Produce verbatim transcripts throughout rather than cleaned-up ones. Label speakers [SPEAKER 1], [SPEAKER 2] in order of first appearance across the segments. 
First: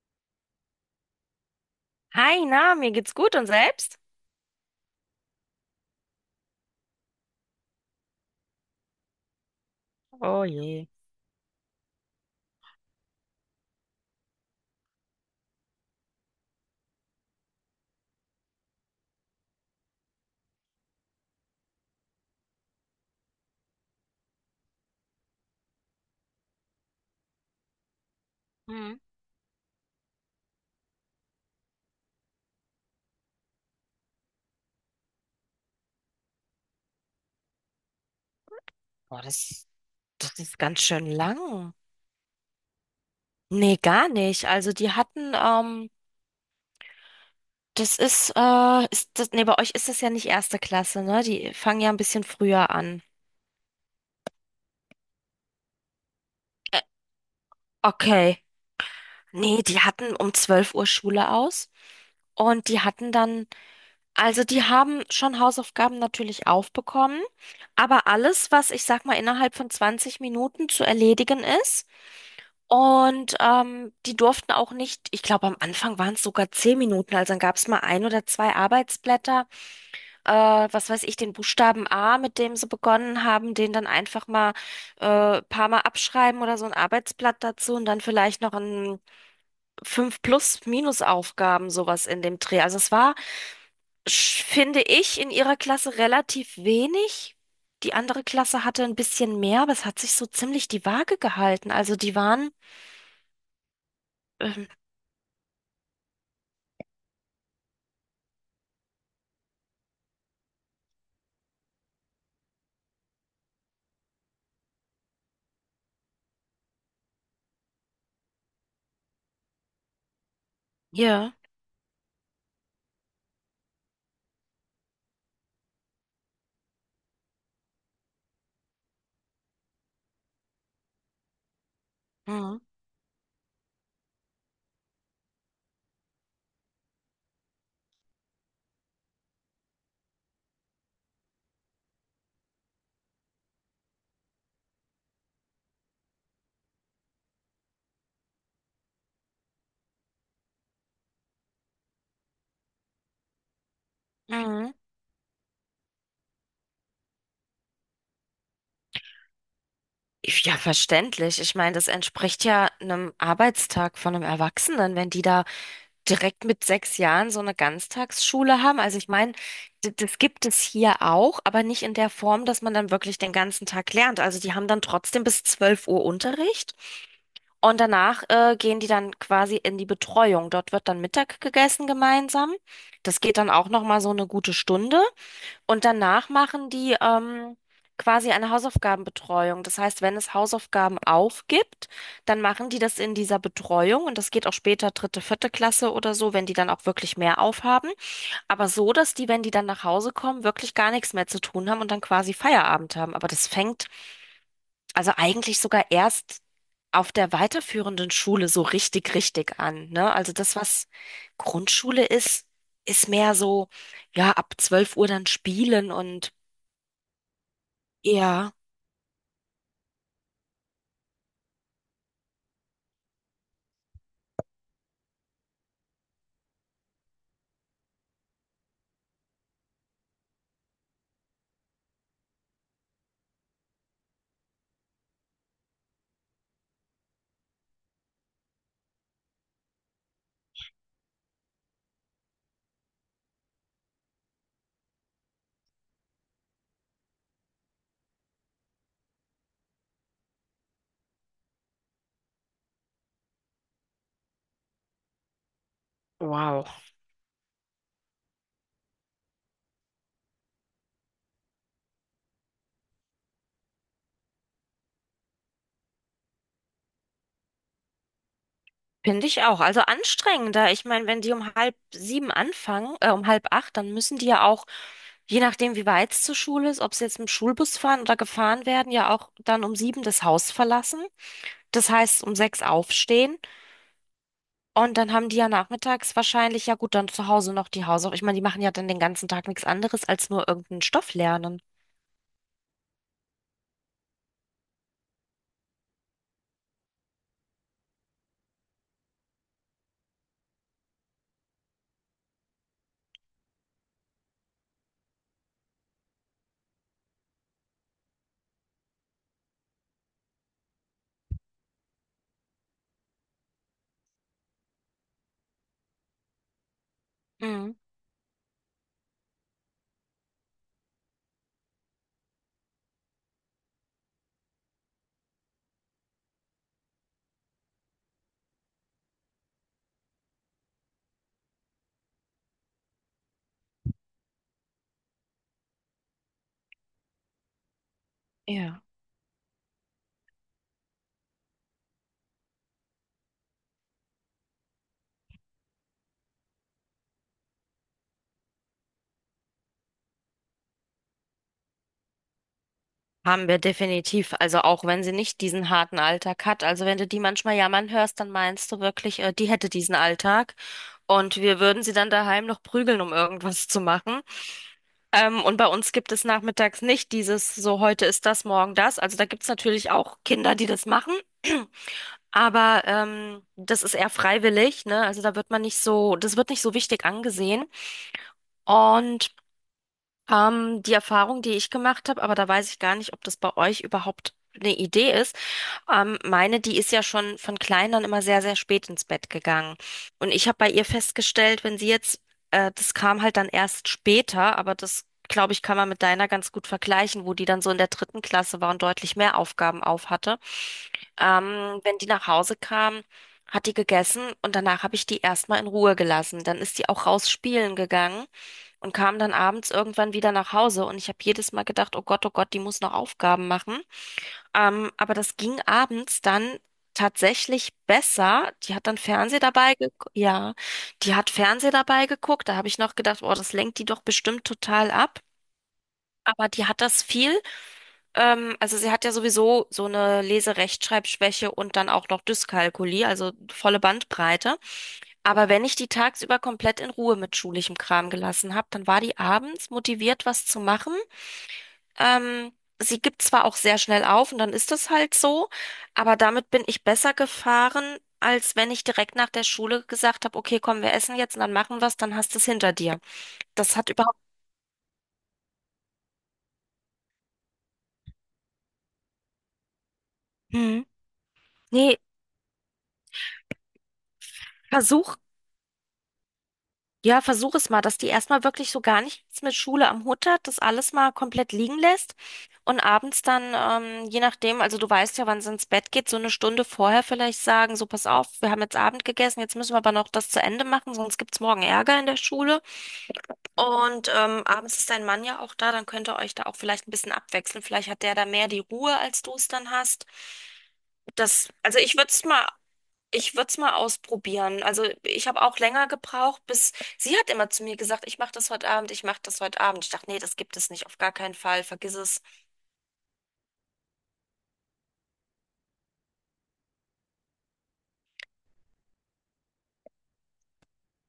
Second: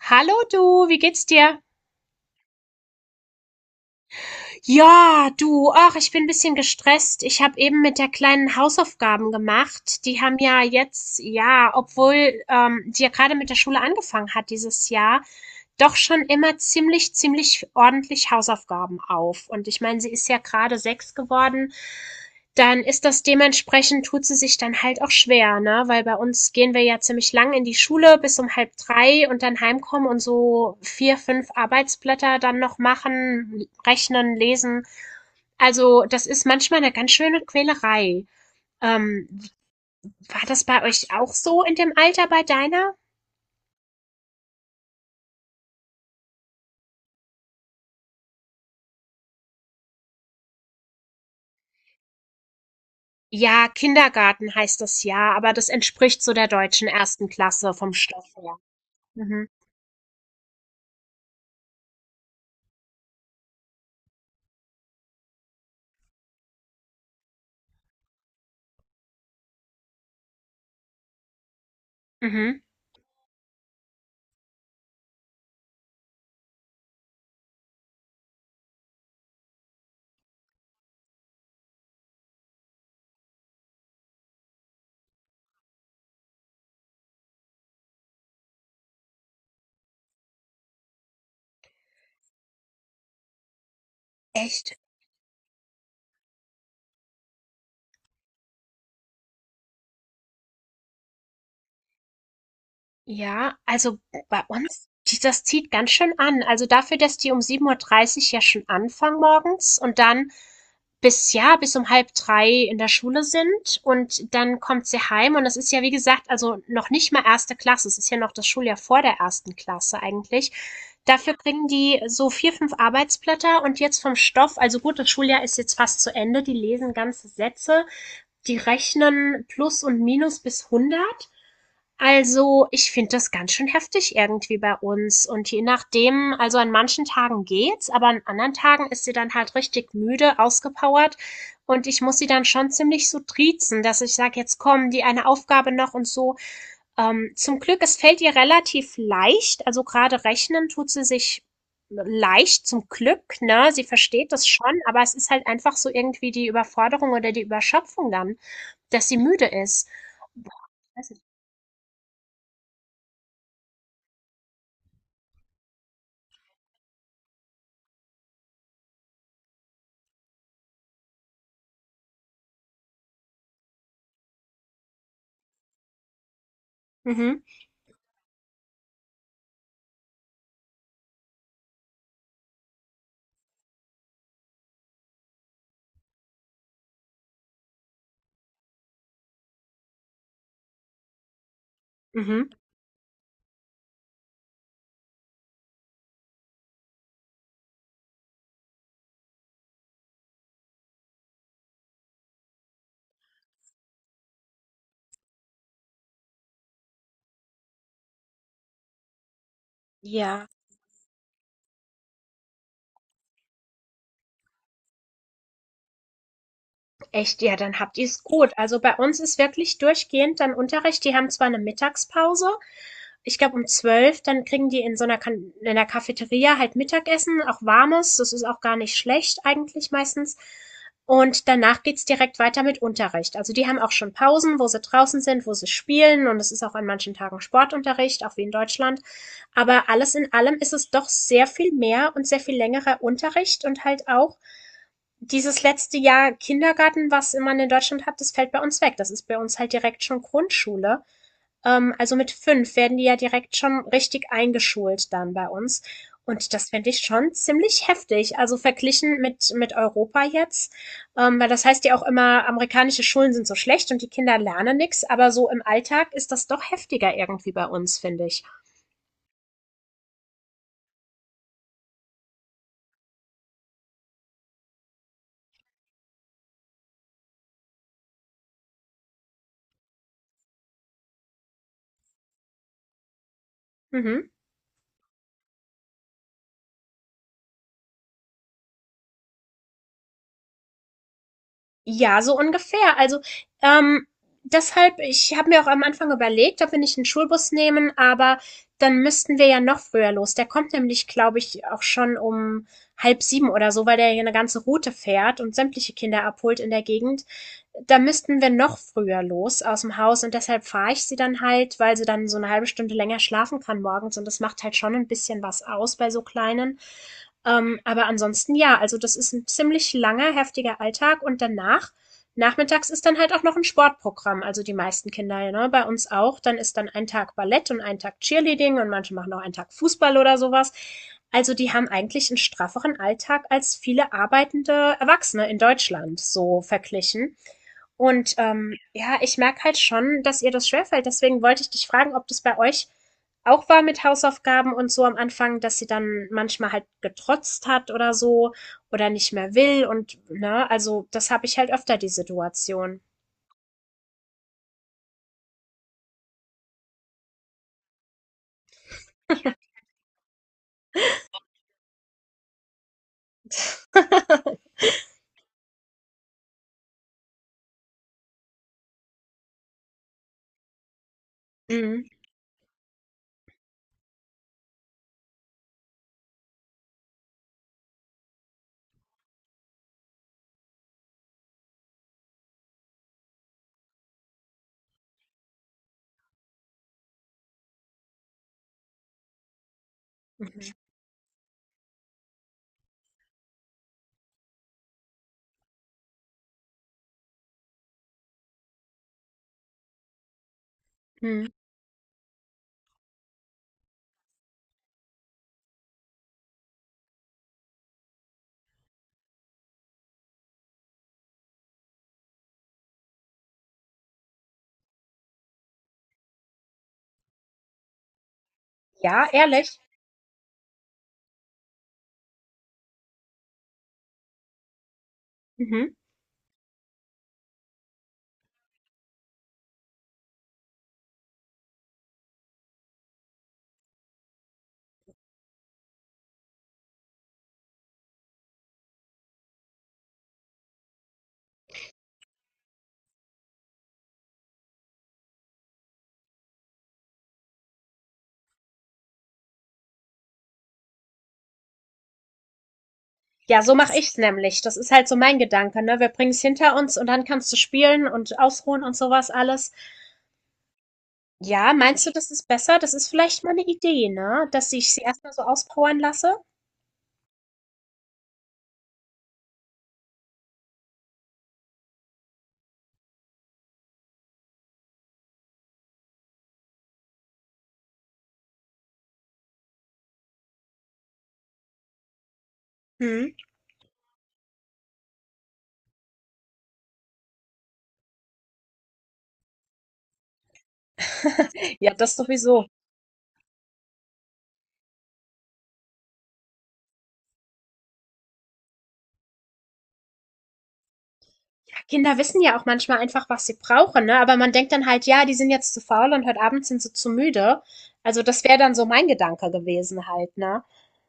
[SPEAKER 1] Hallo du, wie geht's dir?
[SPEAKER 2] Hi, na, mir geht's gut und selbst?
[SPEAKER 1] Ja, du, ach, ich bin ein bisschen gestresst. Ich habe eben mit der Kleinen Hausaufgaben gemacht. Die haben
[SPEAKER 2] Oh
[SPEAKER 1] ja
[SPEAKER 2] je.
[SPEAKER 1] jetzt, ja, obwohl ähm, die ja gerade mit der Schule angefangen hat dieses Jahr, doch schon immer ziemlich, ziemlich ordentlich Hausaufgaben auf. Und ich meine, sie ist ja gerade sechs geworden. Dann ist das dementsprechend tut sie sich dann halt auch schwer, ne? Weil bei uns gehen wir ja ziemlich lang in die Schule bis um halb
[SPEAKER 2] Mhm.
[SPEAKER 1] drei und dann heimkommen und so vier, fünf Arbeitsblätter dann noch machen, rechnen, lesen. Also das ist manchmal eine ganz schöne Quälerei.
[SPEAKER 2] Boah,
[SPEAKER 1] Ähm,
[SPEAKER 2] das, das
[SPEAKER 1] war
[SPEAKER 2] ist
[SPEAKER 1] das
[SPEAKER 2] ganz
[SPEAKER 1] bei
[SPEAKER 2] schön
[SPEAKER 1] euch auch so
[SPEAKER 2] lang.
[SPEAKER 1] in dem Alter bei deiner?
[SPEAKER 2] Nee, gar nicht. Also die hatten, ähm, das ist, äh, ist das, nee, bei euch ist das ja nicht erste Klasse, ne? Die fangen ja ein bisschen früher an.
[SPEAKER 1] Ja, Kindergarten heißt das ja, aber das entspricht so der
[SPEAKER 2] Äh,
[SPEAKER 1] deutschen ersten Klasse vom Stoff
[SPEAKER 2] okay.
[SPEAKER 1] her. Mhm.
[SPEAKER 2] Nee, die hatten um zwölf Uhr Schule aus und die hatten dann, also die haben schon Hausaufgaben natürlich aufbekommen, aber alles, was ich sag mal innerhalb von zwanzig Minuten zu erledigen ist.
[SPEAKER 1] Mhm.
[SPEAKER 2] Und ähm, die durften auch nicht, ich glaube, am Anfang waren es sogar zehn Minuten, also dann gab es mal ein oder zwei Arbeitsblätter, äh, was weiß ich, den Buchstaben A, mit dem sie begonnen haben, den dann einfach mal äh, paar Mal abschreiben oder so ein Arbeitsblatt dazu und dann vielleicht noch ein fünf Plus-Minus-Aufgaben, sowas in dem Dreh. Also es war, sch-
[SPEAKER 1] Echt?
[SPEAKER 2] finde ich, in ihrer Klasse relativ wenig. Die andere Klasse hatte ein bisschen mehr, aber es hat sich so ziemlich die Waage gehalten. Also die waren,
[SPEAKER 1] Ja, also bei
[SPEAKER 2] ähm,
[SPEAKER 1] uns, die das zieht ganz schön an. Also dafür, dass die um sieben Uhr dreißig ja schon anfangen morgens und dann bis, ja, bis um halb drei in der Schule sind und dann kommt sie heim und das ist ja, wie gesagt, also noch nicht mal erste Klasse. Es ist ja noch das Schuljahr vor der ersten Klasse eigentlich. Dafür
[SPEAKER 2] hier.
[SPEAKER 1] kriegen die so vier, fünf Arbeitsblätter und jetzt vom Stoff, also gut, das Schuljahr ist jetzt fast zu Ende, die lesen ganze Sätze, die rechnen Plus und Minus bis hundert. Also, ich finde das ganz schön heftig irgendwie bei uns. Und je nachdem, also an manchen Tagen geht's, aber an anderen Tagen ist sie dann halt richtig müde, ausgepowert. Und ich muss sie dann schon ziemlich so triezen, dass ich sage, jetzt komm, die eine Aufgabe noch und so. Ähm, zum Glück, es fällt ihr relativ leicht. Also gerade rechnen tut sie sich leicht zum Glück, ne? Sie versteht das
[SPEAKER 2] Mhm.
[SPEAKER 1] schon, aber es ist halt einfach so irgendwie die Überforderung oder die Überschöpfung dann, dass sie müde ist.
[SPEAKER 2] Ich-
[SPEAKER 1] Boah,
[SPEAKER 2] Ja,
[SPEAKER 1] weiß ich.
[SPEAKER 2] verständlich. Ich meine, das entspricht ja einem Arbeitstag von einem Erwachsenen, wenn die da direkt mit sechs Jahren so eine Ganztagsschule haben. Also ich meine, d- das gibt es hier auch, aber nicht in der Form, dass man dann wirklich den ganzen Tag lernt. Also die haben dann trotzdem bis zwölf Uhr Unterricht
[SPEAKER 1] Mhm.
[SPEAKER 2] und danach äh, gehen die dann quasi in die Betreuung. Dort wird dann Mittag gegessen gemeinsam. Das geht dann auch noch mal so eine gute Stunde. Und danach machen die ähm, quasi eine Hausaufgabenbetreuung. Das heißt, wenn es Hausaufgaben aufgibt, dann
[SPEAKER 1] Mhm.
[SPEAKER 2] machen die das in dieser Betreuung und das geht auch später dritte, vierte Klasse oder so, wenn die dann auch wirklich mehr aufhaben. Aber so, dass die, wenn die dann nach Hause kommen, wirklich gar nichts mehr zu tun haben und dann quasi Feierabend haben. Aber das fängt also eigentlich sogar erst auf der weiterführenden Schule so richtig, richtig an, ne? Also
[SPEAKER 1] Ja,
[SPEAKER 2] das, was Grundschule ist, ist mehr so, ja, ab zwölf Uhr dann spielen und
[SPEAKER 1] echt, ja, dann habt ihr's gut.
[SPEAKER 2] ja,
[SPEAKER 1] Also bei uns ist wirklich durchgehend dann Unterricht. Die haben zwar eine Mittagspause, ich glaube um zwölf, dann kriegen die in so einer kan in der Cafeteria halt Mittagessen, auch warmes. Das ist auch gar nicht schlecht eigentlich meistens. Und danach geht's direkt weiter mit Unterricht. Also die haben auch schon Pausen, wo sie draußen sind, wo sie spielen. Und es ist auch an manchen Tagen Sportunterricht, auch wie in Deutschland. Aber alles in allem ist es doch sehr viel mehr und sehr viel längerer Unterricht und halt auch. Dieses letzte Jahr Kindergarten, was man in Deutschland hat, das fällt bei uns weg. Das ist bei uns halt direkt schon Grundschule. Ähm, also mit fünf werden die ja direkt schon richtig eingeschult dann bei uns. Und
[SPEAKER 2] wow.
[SPEAKER 1] das fände ich schon ziemlich heftig. Also verglichen mit, mit Europa jetzt. Ähm, weil das heißt ja auch immer, amerikanische Schulen sind so schlecht und die Kinder lernen nichts. Aber so im Alltag ist das doch heftiger irgendwie bei uns, finde ich.
[SPEAKER 2] Finde ich auch. Also anstrengender. Ich meine, wenn die um halb sieben anfangen, äh, um halb acht, dann müssen die ja auch, je nachdem, wie weit es zur Schule ist, ob sie jetzt mit dem Schulbus fahren oder gefahren werden, ja auch dann um sieben das Haus verlassen. Das heißt, um sechs aufstehen.
[SPEAKER 1] Mhm.
[SPEAKER 2] Und dann haben die ja nachmittags wahrscheinlich, ja gut, dann zu Hause noch die Hausaufgaben. Ich meine, die machen ja dann den ganzen Tag nichts anderes als nur irgendeinen Stoff lernen.
[SPEAKER 1] Ja, so ungefähr. Also, ähm, deshalb ich habe mir auch am Anfang überlegt, ob wir nicht einen Schulbus nehmen, aber dann müssten wir ja noch früher los. Der kommt nämlich, glaube ich, auch schon um halb sieben oder so, weil der ja 'ne ganze Route fährt und sämtliche Kinder abholt in der Gegend. Da müssten wir noch früher los aus dem Haus und deshalb fahre ich sie dann halt, weil sie dann so eine halbe Stunde länger schlafen kann morgens und das macht halt schon ein bisschen was aus bei so Kleinen.
[SPEAKER 2] Mhm.
[SPEAKER 1] Ähm, aber ansonsten ja, also das ist ein ziemlich langer, heftiger Alltag und danach, nachmittags ist dann halt auch noch ein Sportprogramm, also die meisten Kinder, ne, bei uns auch, dann ist dann ein Tag Ballett und ein Tag Cheerleading und manche machen auch einen Tag Fußball oder sowas. Also die haben eigentlich einen strafferen Alltag als viele arbeitende Erwachsene in Deutschland so verglichen. Und ähm,
[SPEAKER 2] Ja.
[SPEAKER 1] ja, ich merke halt schon, dass ihr das schwerfällt. Deswegen wollte ich dich fragen, ob das bei euch auch war mit Hausaufgaben und so am Anfang, dass sie dann manchmal halt getrotzt hat oder so oder nicht mehr will und ne, also das habe ich halt öfter die Situation.
[SPEAKER 2] Haben wir definitiv. Also auch wenn sie nicht diesen harten Alltag hat. Also wenn du die manchmal jammern hörst, dann meinst du wirklich, äh, die hätte diesen Alltag. Und wir würden sie dann daheim noch prügeln, um irgendwas zu machen. Ähm, und bei uns gibt es nachmittags nicht dieses so, heute ist das, morgen das. Also da gibt's natürlich auch Kinder, die das machen.
[SPEAKER 1] Mhm.
[SPEAKER 2] Aber ähm, das ist eher freiwillig, ne? Also da wird man nicht so, das wird nicht so wichtig angesehen. Und ähm, die Erfahrung, die ich gemacht habe, aber da weiß ich gar nicht, ob das bei euch überhaupt eine Idee ist. Ähm, meine, die ist ja schon von klein an immer sehr, sehr spät ins Bett gegangen. Und ich habe
[SPEAKER 1] Mhm.
[SPEAKER 2] bei ihr festgestellt, wenn sie jetzt, äh, das kam halt dann erst später, aber das, glaube ich, kann man mit deiner ganz gut vergleichen, wo die dann so in der dritten Klasse war und deutlich mehr Aufgaben auf hatte.
[SPEAKER 1] Mhm.
[SPEAKER 2] Ähm, wenn die nach Hause kam, hat die gegessen und danach habe ich die erstmal in Ruhe gelassen. Dann ist die auch raus spielen gegangen und kam dann abends irgendwann wieder nach Hause und ich habe jedes Mal gedacht, oh Gott, oh Gott, die muss noch Aufgaben machen. Ähm, aber das ging abends dann tatsächlich besser. Die hat dann
[SPEAKER 1] Ja,
[SPEAKER 2] Fernseh dabei
[SPEAKER 1] ehrlich.
[SPEAKER 2] geguckt. Ja, die hat Fernseh dabei geguckt. Da habe ich noch gedacht, boah, das lenkt die doch bestimmt total ab.
[SPEAKER 1] Mhm.
[SPEAKER 2] Aber die hat das viel. Ähm, also sie hat ja sowieso so eine Leserechtschreibschwäche und dann auch noch Dyskalkulie, also volle Bandbreite. Aber wenn ich die tagsüber komplett in Ruhe mit schulischem Kram gelassen habe, dann war die abends motiviert, was zu machen. Ähm, Sie gibt zwar auch sehr schnell auf und dann ist das halt so, aber damit bin ich besser gefahren, als wenn ich direkt nach der Schule gesagt habe, okay, komm, wir essen jetzt und dann machen wir's, dann hast du es hinter dir.
[SPEAKER 1] Ja, so
[SPEAKER 2] Das hat
[SPEAKER 1] mache
[SPEAKER 2] überhaupt.
[SPEAKER 1] ich's nämlich. Das ist halt so mein Gedanke, ne? Wir bringen's hinter uns und dann kannst du spielen und ausruhen und sowas alles.
[SPEAKER 2] Hm.
[SPEAKER 1] Ja,
[SPEAKER 2] Nee,
[SPEAKER 1] meinst du, das ist besser? Das ist vielleicht mal eine Idee, ne? Dass ich sie
[SPEAKER 2] versuch,
[SPEAKER 1] erstmal so auspowern lasse?
[SPEAKER 2] ja, versuch es mal, dass die erstmal wirklich so gar nichts mit Schule am Hut hat, das alles mal komplett liegen lässt. Und abends dann, ähm, je nachdem, also du weißt ja, wann sie ins Bett geht, so eine Stunde vorher vielleicht sagen, so pass auf, wir haben jetzt Abend gegessen, jetzt müssen wir aber noch das zu Ende machen, sonst gibt's morgen Ärger in der Schule.
[SPEAKER 1] Mhm.
[SPEAKER 2] Und ähm, abends ist dein Mann ja auch da, dann könnt ihr euch da auch vielleicht ein bisschen abwechseln. Vielleicht hat der da mehr die Ruhe, als du es dann hast. Das, also
[SPEAKER 1] Ja,
[SPEAKER 2] ich würde
[SPEAKER 1] das
[SPEAKER 2] es mal,
[SPEAKER 1] sowieso.
[SPEAKER 2] ich würde es mal ausprobieren. Also ich habe auch länger gebraucht, bis sie hat immer zu mir gesagt, ich mache das heute Abend, ich mache das heute Abend. Ich dachte, nee, das gibt es nicht, auf gar keinen Fall,
[SPEAKER 1] Ja,
[SPEAKER 2] vergiss
[SPEAKER 1] Kinder
[SPEAKER 2] es.
[SPEAKER 1] wissen ja auch manchmal einfach, was sie brauchen, ne? Aber man denkt dann halt, ja, die sind jetzt zu faul und heute Abend sind sie zu müde. Also das wäre dann so mein Gedanke gewesen halt, ne?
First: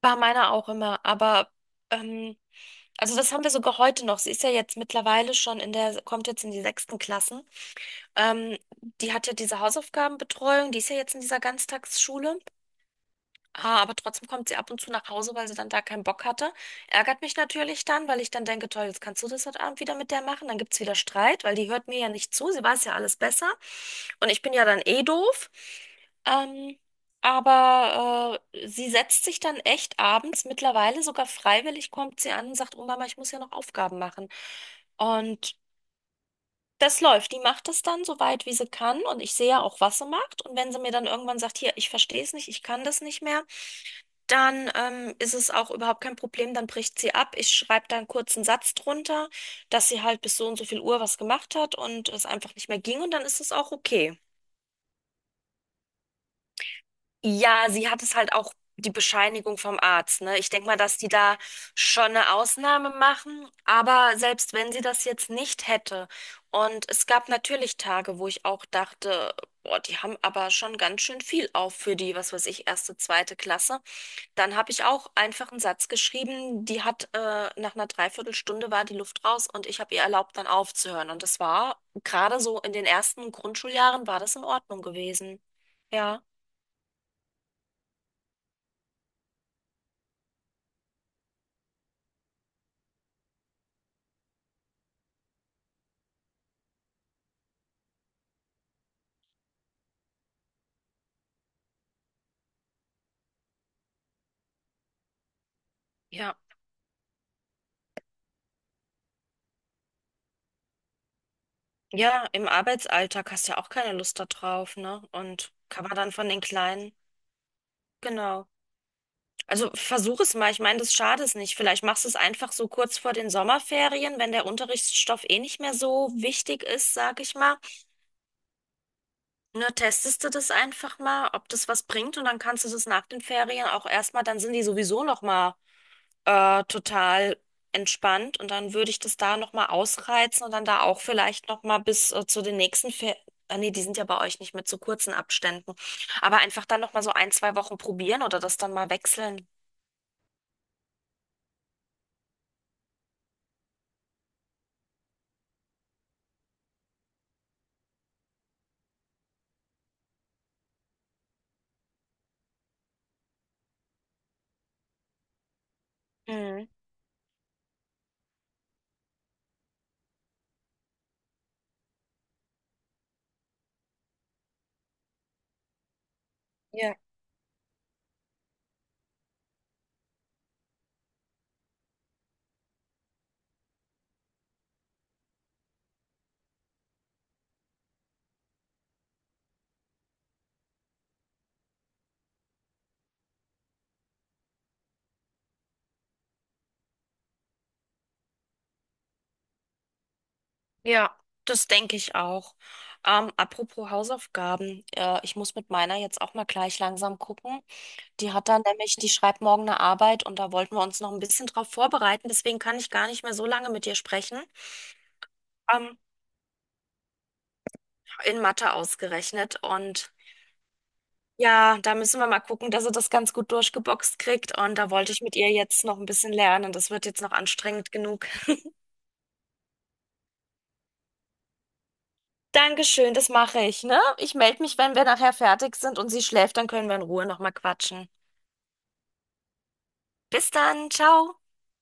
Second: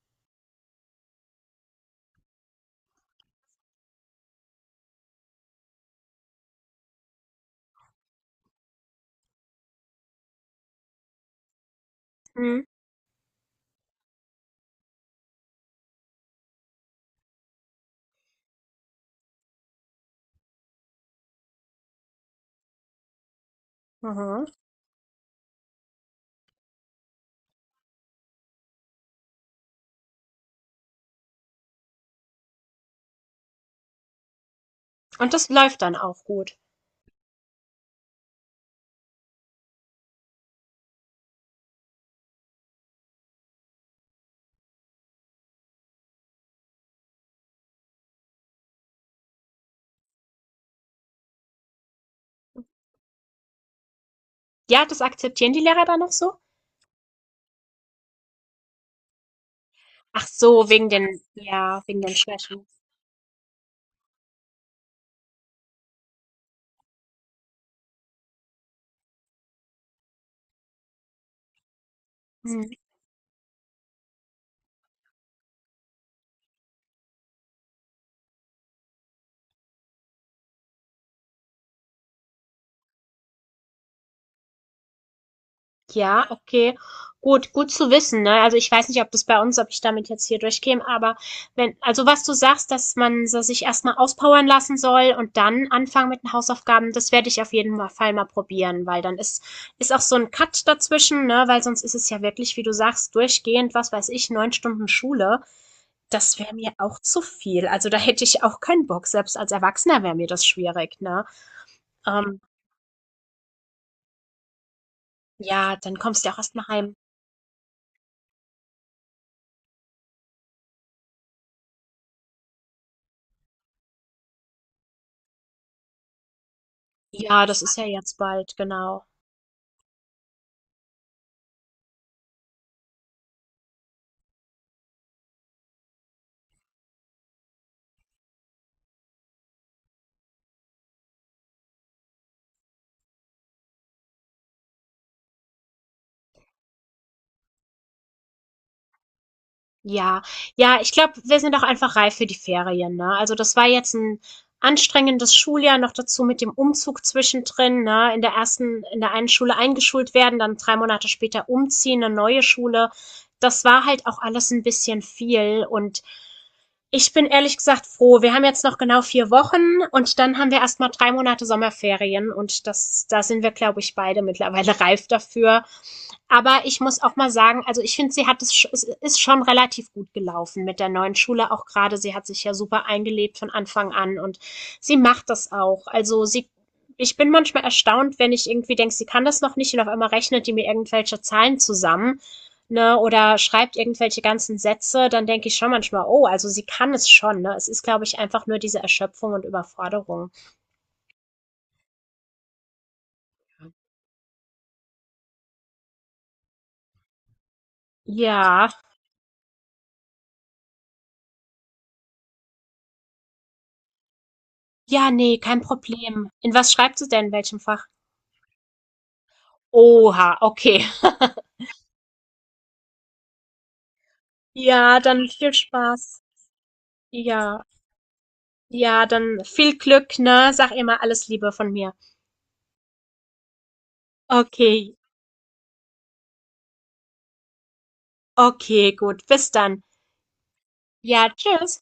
[SPEAKER 2] War meiner auch immer, aber ähm, also das haben wir sogar heute noch. Sie ist ja jetzt mittlerweile schon in der, kommt jetzt in die sechsten Klassen. Ähm, Die hat ja diese Hausaufgabenbetreuung, die ist ja jetzt in dieser Ganztagsschule.
[SPEAKER 1] Mhm.
[SPEAKER 2] Ah, aber trotzdem kommt sie ab und zu nach Hause, weil sie dann da keinen Bock hatte. Ärgert mich natürlich dann, weil ich dann denke, toll, jetzt kannst du das heute Abend wieder mit der machen. Dann gibt's wieder Streit, weil die hört mir ja nicht zu. Sie weiß ja alles besser. Und ich
[SPEAKER 1] Mhm.
[SPEAKER 2] bin ja dann eh doof. Ähm, aber äh, sie setzt sich dann echt abends, mittlerweile sogar freiwillig, kommt sie an und sagt, oh Mama, ich muss ja noch Aufgaben machen.
[SPEAKER 1] Und das
[SPEAKER 2] Und
[SPEAKER 1] läuft dann auch gut.
[SPEAKER 2] das läuft. Die macht das dann so weit, wie sie kann. Und ich sehe ja auch, was sie macht. Und wenn sie mir dann irgendwann sagt, hier, ich verstehe es nicht, ich kann das nicht mehr, dann ähm, ist es auch überhaupt kein Problem, dann bricht sie ab. Ich schreibe da einen kurzen Satz drunter, dass sie halt bis so und so viel Uhr was gemacht hat und es einfach nicht mehr ging und dann ist es auch okay.
[SPEAKER 1] Ja, das akzeptieren die Lehrer dann noch so?
[SPEAKER 2] Ja, sie hat es halt auch die Bescheinigung vom Arzt,
[SPEAKER 1] Ach
[SPEAKER 2] ne? Ich denke
[SPEAKER 1] so,
[SPEAKER 2] mal,
[SPEAKER 1] wegen
[SPEAKER 2] dass die
[SPEAKER 1] den,
[SPEAKER 2] da
[SPEAKER 1] ja, wegen
[SPEAKER 2] schon
[SPEAKER 1] den
[SPEAKER 2] eine
[SPEAKER 1] Schwächen.
[SPEAKER 2] Ausnahme machen, aber selbst wenn sie das jetzt nicht hätte und es gab natürlich Tage, wo ich auch dachte, boah, die haben aber schon ganz schön viel auf für die, was weiß ich,
[SPEAKER 1] Mhm.
[SPEAKER 2] erste, zweite Klasse. Dann habe ich auch einfach einen Satz geschrieben, die hat, äh, nach einer Dreiviertelstunde war die Luft raus und ich habe ihr erlaubt, dann aufzuhören. Und das war gerade so in den ersten Grundschuljahren war das in Ordnung gewesen. Ja,
[SPEAKER 1] Ja, okay. Gut, gut zu wissen, ne? Also ich weiß nicht, ob das bei uns, ob ich damit jetzt hier durchkäme, aber wenn, also was du sagst, dass man so sich erstmal auspowern lassen soll und dann anfangen mit den Hausaufgaben, das werde ich auf jeden Fall mal probieren, weil dann ist, ist auch so ein Cut dazwischen, ne? Weil sonst ist es ja wirklich, wie du sagst, durchgehend, was weiß ich, neun Stunden Schule.
[SPEAKER 2] ja,
[SPEAKER 1] Das wäre mir auch zu viel. Also da hätte ich auch keinen Bock. Selbst als Erwachsener wäre mir das schwierig, ne?
[SPEAKER 2] ja,
[SPEAKER 1] Ähm,
[SPEAKER 2] im Arbeitsalltag hast du ja auch keine Lust da drauf, ne? Und
[SPEAKER 1] ja,
[SPEAKER 2] kann man
[SPEAKER 1] dann
[SPEAKER 2] dann
[SPEAKER 1] kommst du
[SPEAKER 2] von
[SPEAKER 1] ja auch
[SPEAKER 2] den
[SPEAKER 1] erstmal
[SPEAKER 2] Kleinen,
[SPEAKER 1] heim.
[SPEAKER 2] genau. Also versuch es mal, ich meine, das schadet es nicht. Vielleicht machst du es einfach so kurz vor den Sommerferien, wenn der Unterrichtsstoff eh nicht mehr so wichtig ist, sag ich
[SPEAKER 1] Ja,
[SPEAKER 2] mal.
[SPEAKER 1] das ist ja jetzt bald, genau.
[SPEAKER 2] Na, testest du das einfach mal, ob das was bringt und dann kannst du das nach den Ferien auch erstmal, dann sind die sowieso nochmal äh, total entspannt und dann würde ich das da nochmal ausreizen und dann da auch vielleicht nochmal bis äh, zu den nächsten Ferien, äh, nee, die sind ja bei euch nicht mit so kurzen Abständen, aber einfach dann nochmal so ein, zwei Wochen probieren oder das dann mal wechseln.
[SPEAKER 1] Ja, ja, ich glaube, wir sind auch einfach reif für die Ferien, ne? Also das war jetzt ein anstrengendes Schuljahr noch dazu mit dem Umzug zwischendrin, ne? In der ersten, in der einen Schule eingeschult werden, dann drei Monate später umziehen, eine neue Schule. Das war halt auch alles ein bisschen viel und
[SPEAKER 2] Mhm.
[SPEAKER 1] ich bin ehrlich gesagt froh. Wir haben jetzt noch genau vier Wochen und dann haben wir erstmal drei Monate Sommerferien und das, da sind wir, glaube ich, beide mittlerweile reif dafür. Aber ich
[SPEAKER 2] Ja.
[SPEAKER 1] muss auch mal sagen, also ich finde, sie hat es, sch- es ist schon relativ gut gelaufen mit der neuen Schule auch gerade. Sie hat sich ja super eingelebt von Anfang an und sie macht das auch. Also sie, ich bin manchmal erstaunt, wenn ich irgendwie denke, sie kann das noch nicht und auf einmal rechnet die mir irgendwelche Zahlen zusammen, ne, oder schreibt irgendwelche ganzen Sätze, dann denke ich schon manchmal, oh, also sie kann es schon, ne. Es ist, glaube ich, einfach nur diese Erschöpfung und Überforderung.
[SPEAKER 2] Ja, das denke ich auch. Ähm, apropos Hausaufgaben, äh, ich muss mit meiner jetzt auch mal gleich langsam gucken. Die hat dann
[SPEAKER 1] Ja,
[SPEAKER 2] nämlich, die schreibt morgen eine Arbeit und da wollten wir uns noch ein bisschen drauf vorbereiten. Deswegen kann ich gar nicht mehr so lange mit dir sprechen.
[SPEAKER 1] ja, nee, kein
[SPEAKER 2] Ähm,
[SPEAKER 1] Problem. In was schreibt sie denn, in welchem Fach?
[SPEAKER 2] in Mathe ausgerechnet. Und
[SPEAKER 1] Oha, okay.
[SPEAKER 2] ja, da müssen wir mal gucken, dass sie das ganz gut durchgeboxt kriegt. Und da
[SPEAKER 1] Ja,
[SPEAKER 2] wollte ich
[SPEAKER 1] dann
[SPEAKER 2] mit ihr
[SPEAKER 1] viel
[SPEAKER 2] jetzt noch ein
[SPEAKER 1] Spaß.
[SPEAKER 2] bisschen lernen. Das wird jetzt noch
[SPEAKER 1] Ja.
[SPEAKER 2] anstrengend genug.
[SPEAKER 1] Ja, dann viel Glück, ne? Sag immer alles Liebe von mir.
[SPEAKER 2] Dankeschön, das mache ich, ne? Ich melde mich, wenn
[SPEAKER 1] Okay,
[SPEAKER 2] wir nachher fertig sind und sie schläft, dann können wir in Ruhe nochmal quatschen.
[SPEAKER 1] okay, gut. Bis dann.
[SPEAKER 2] Bis dann,
[SPEAKER 1] Ja,
[SPEAKER 2] ciao.
[SPEAKER 1] tschüss.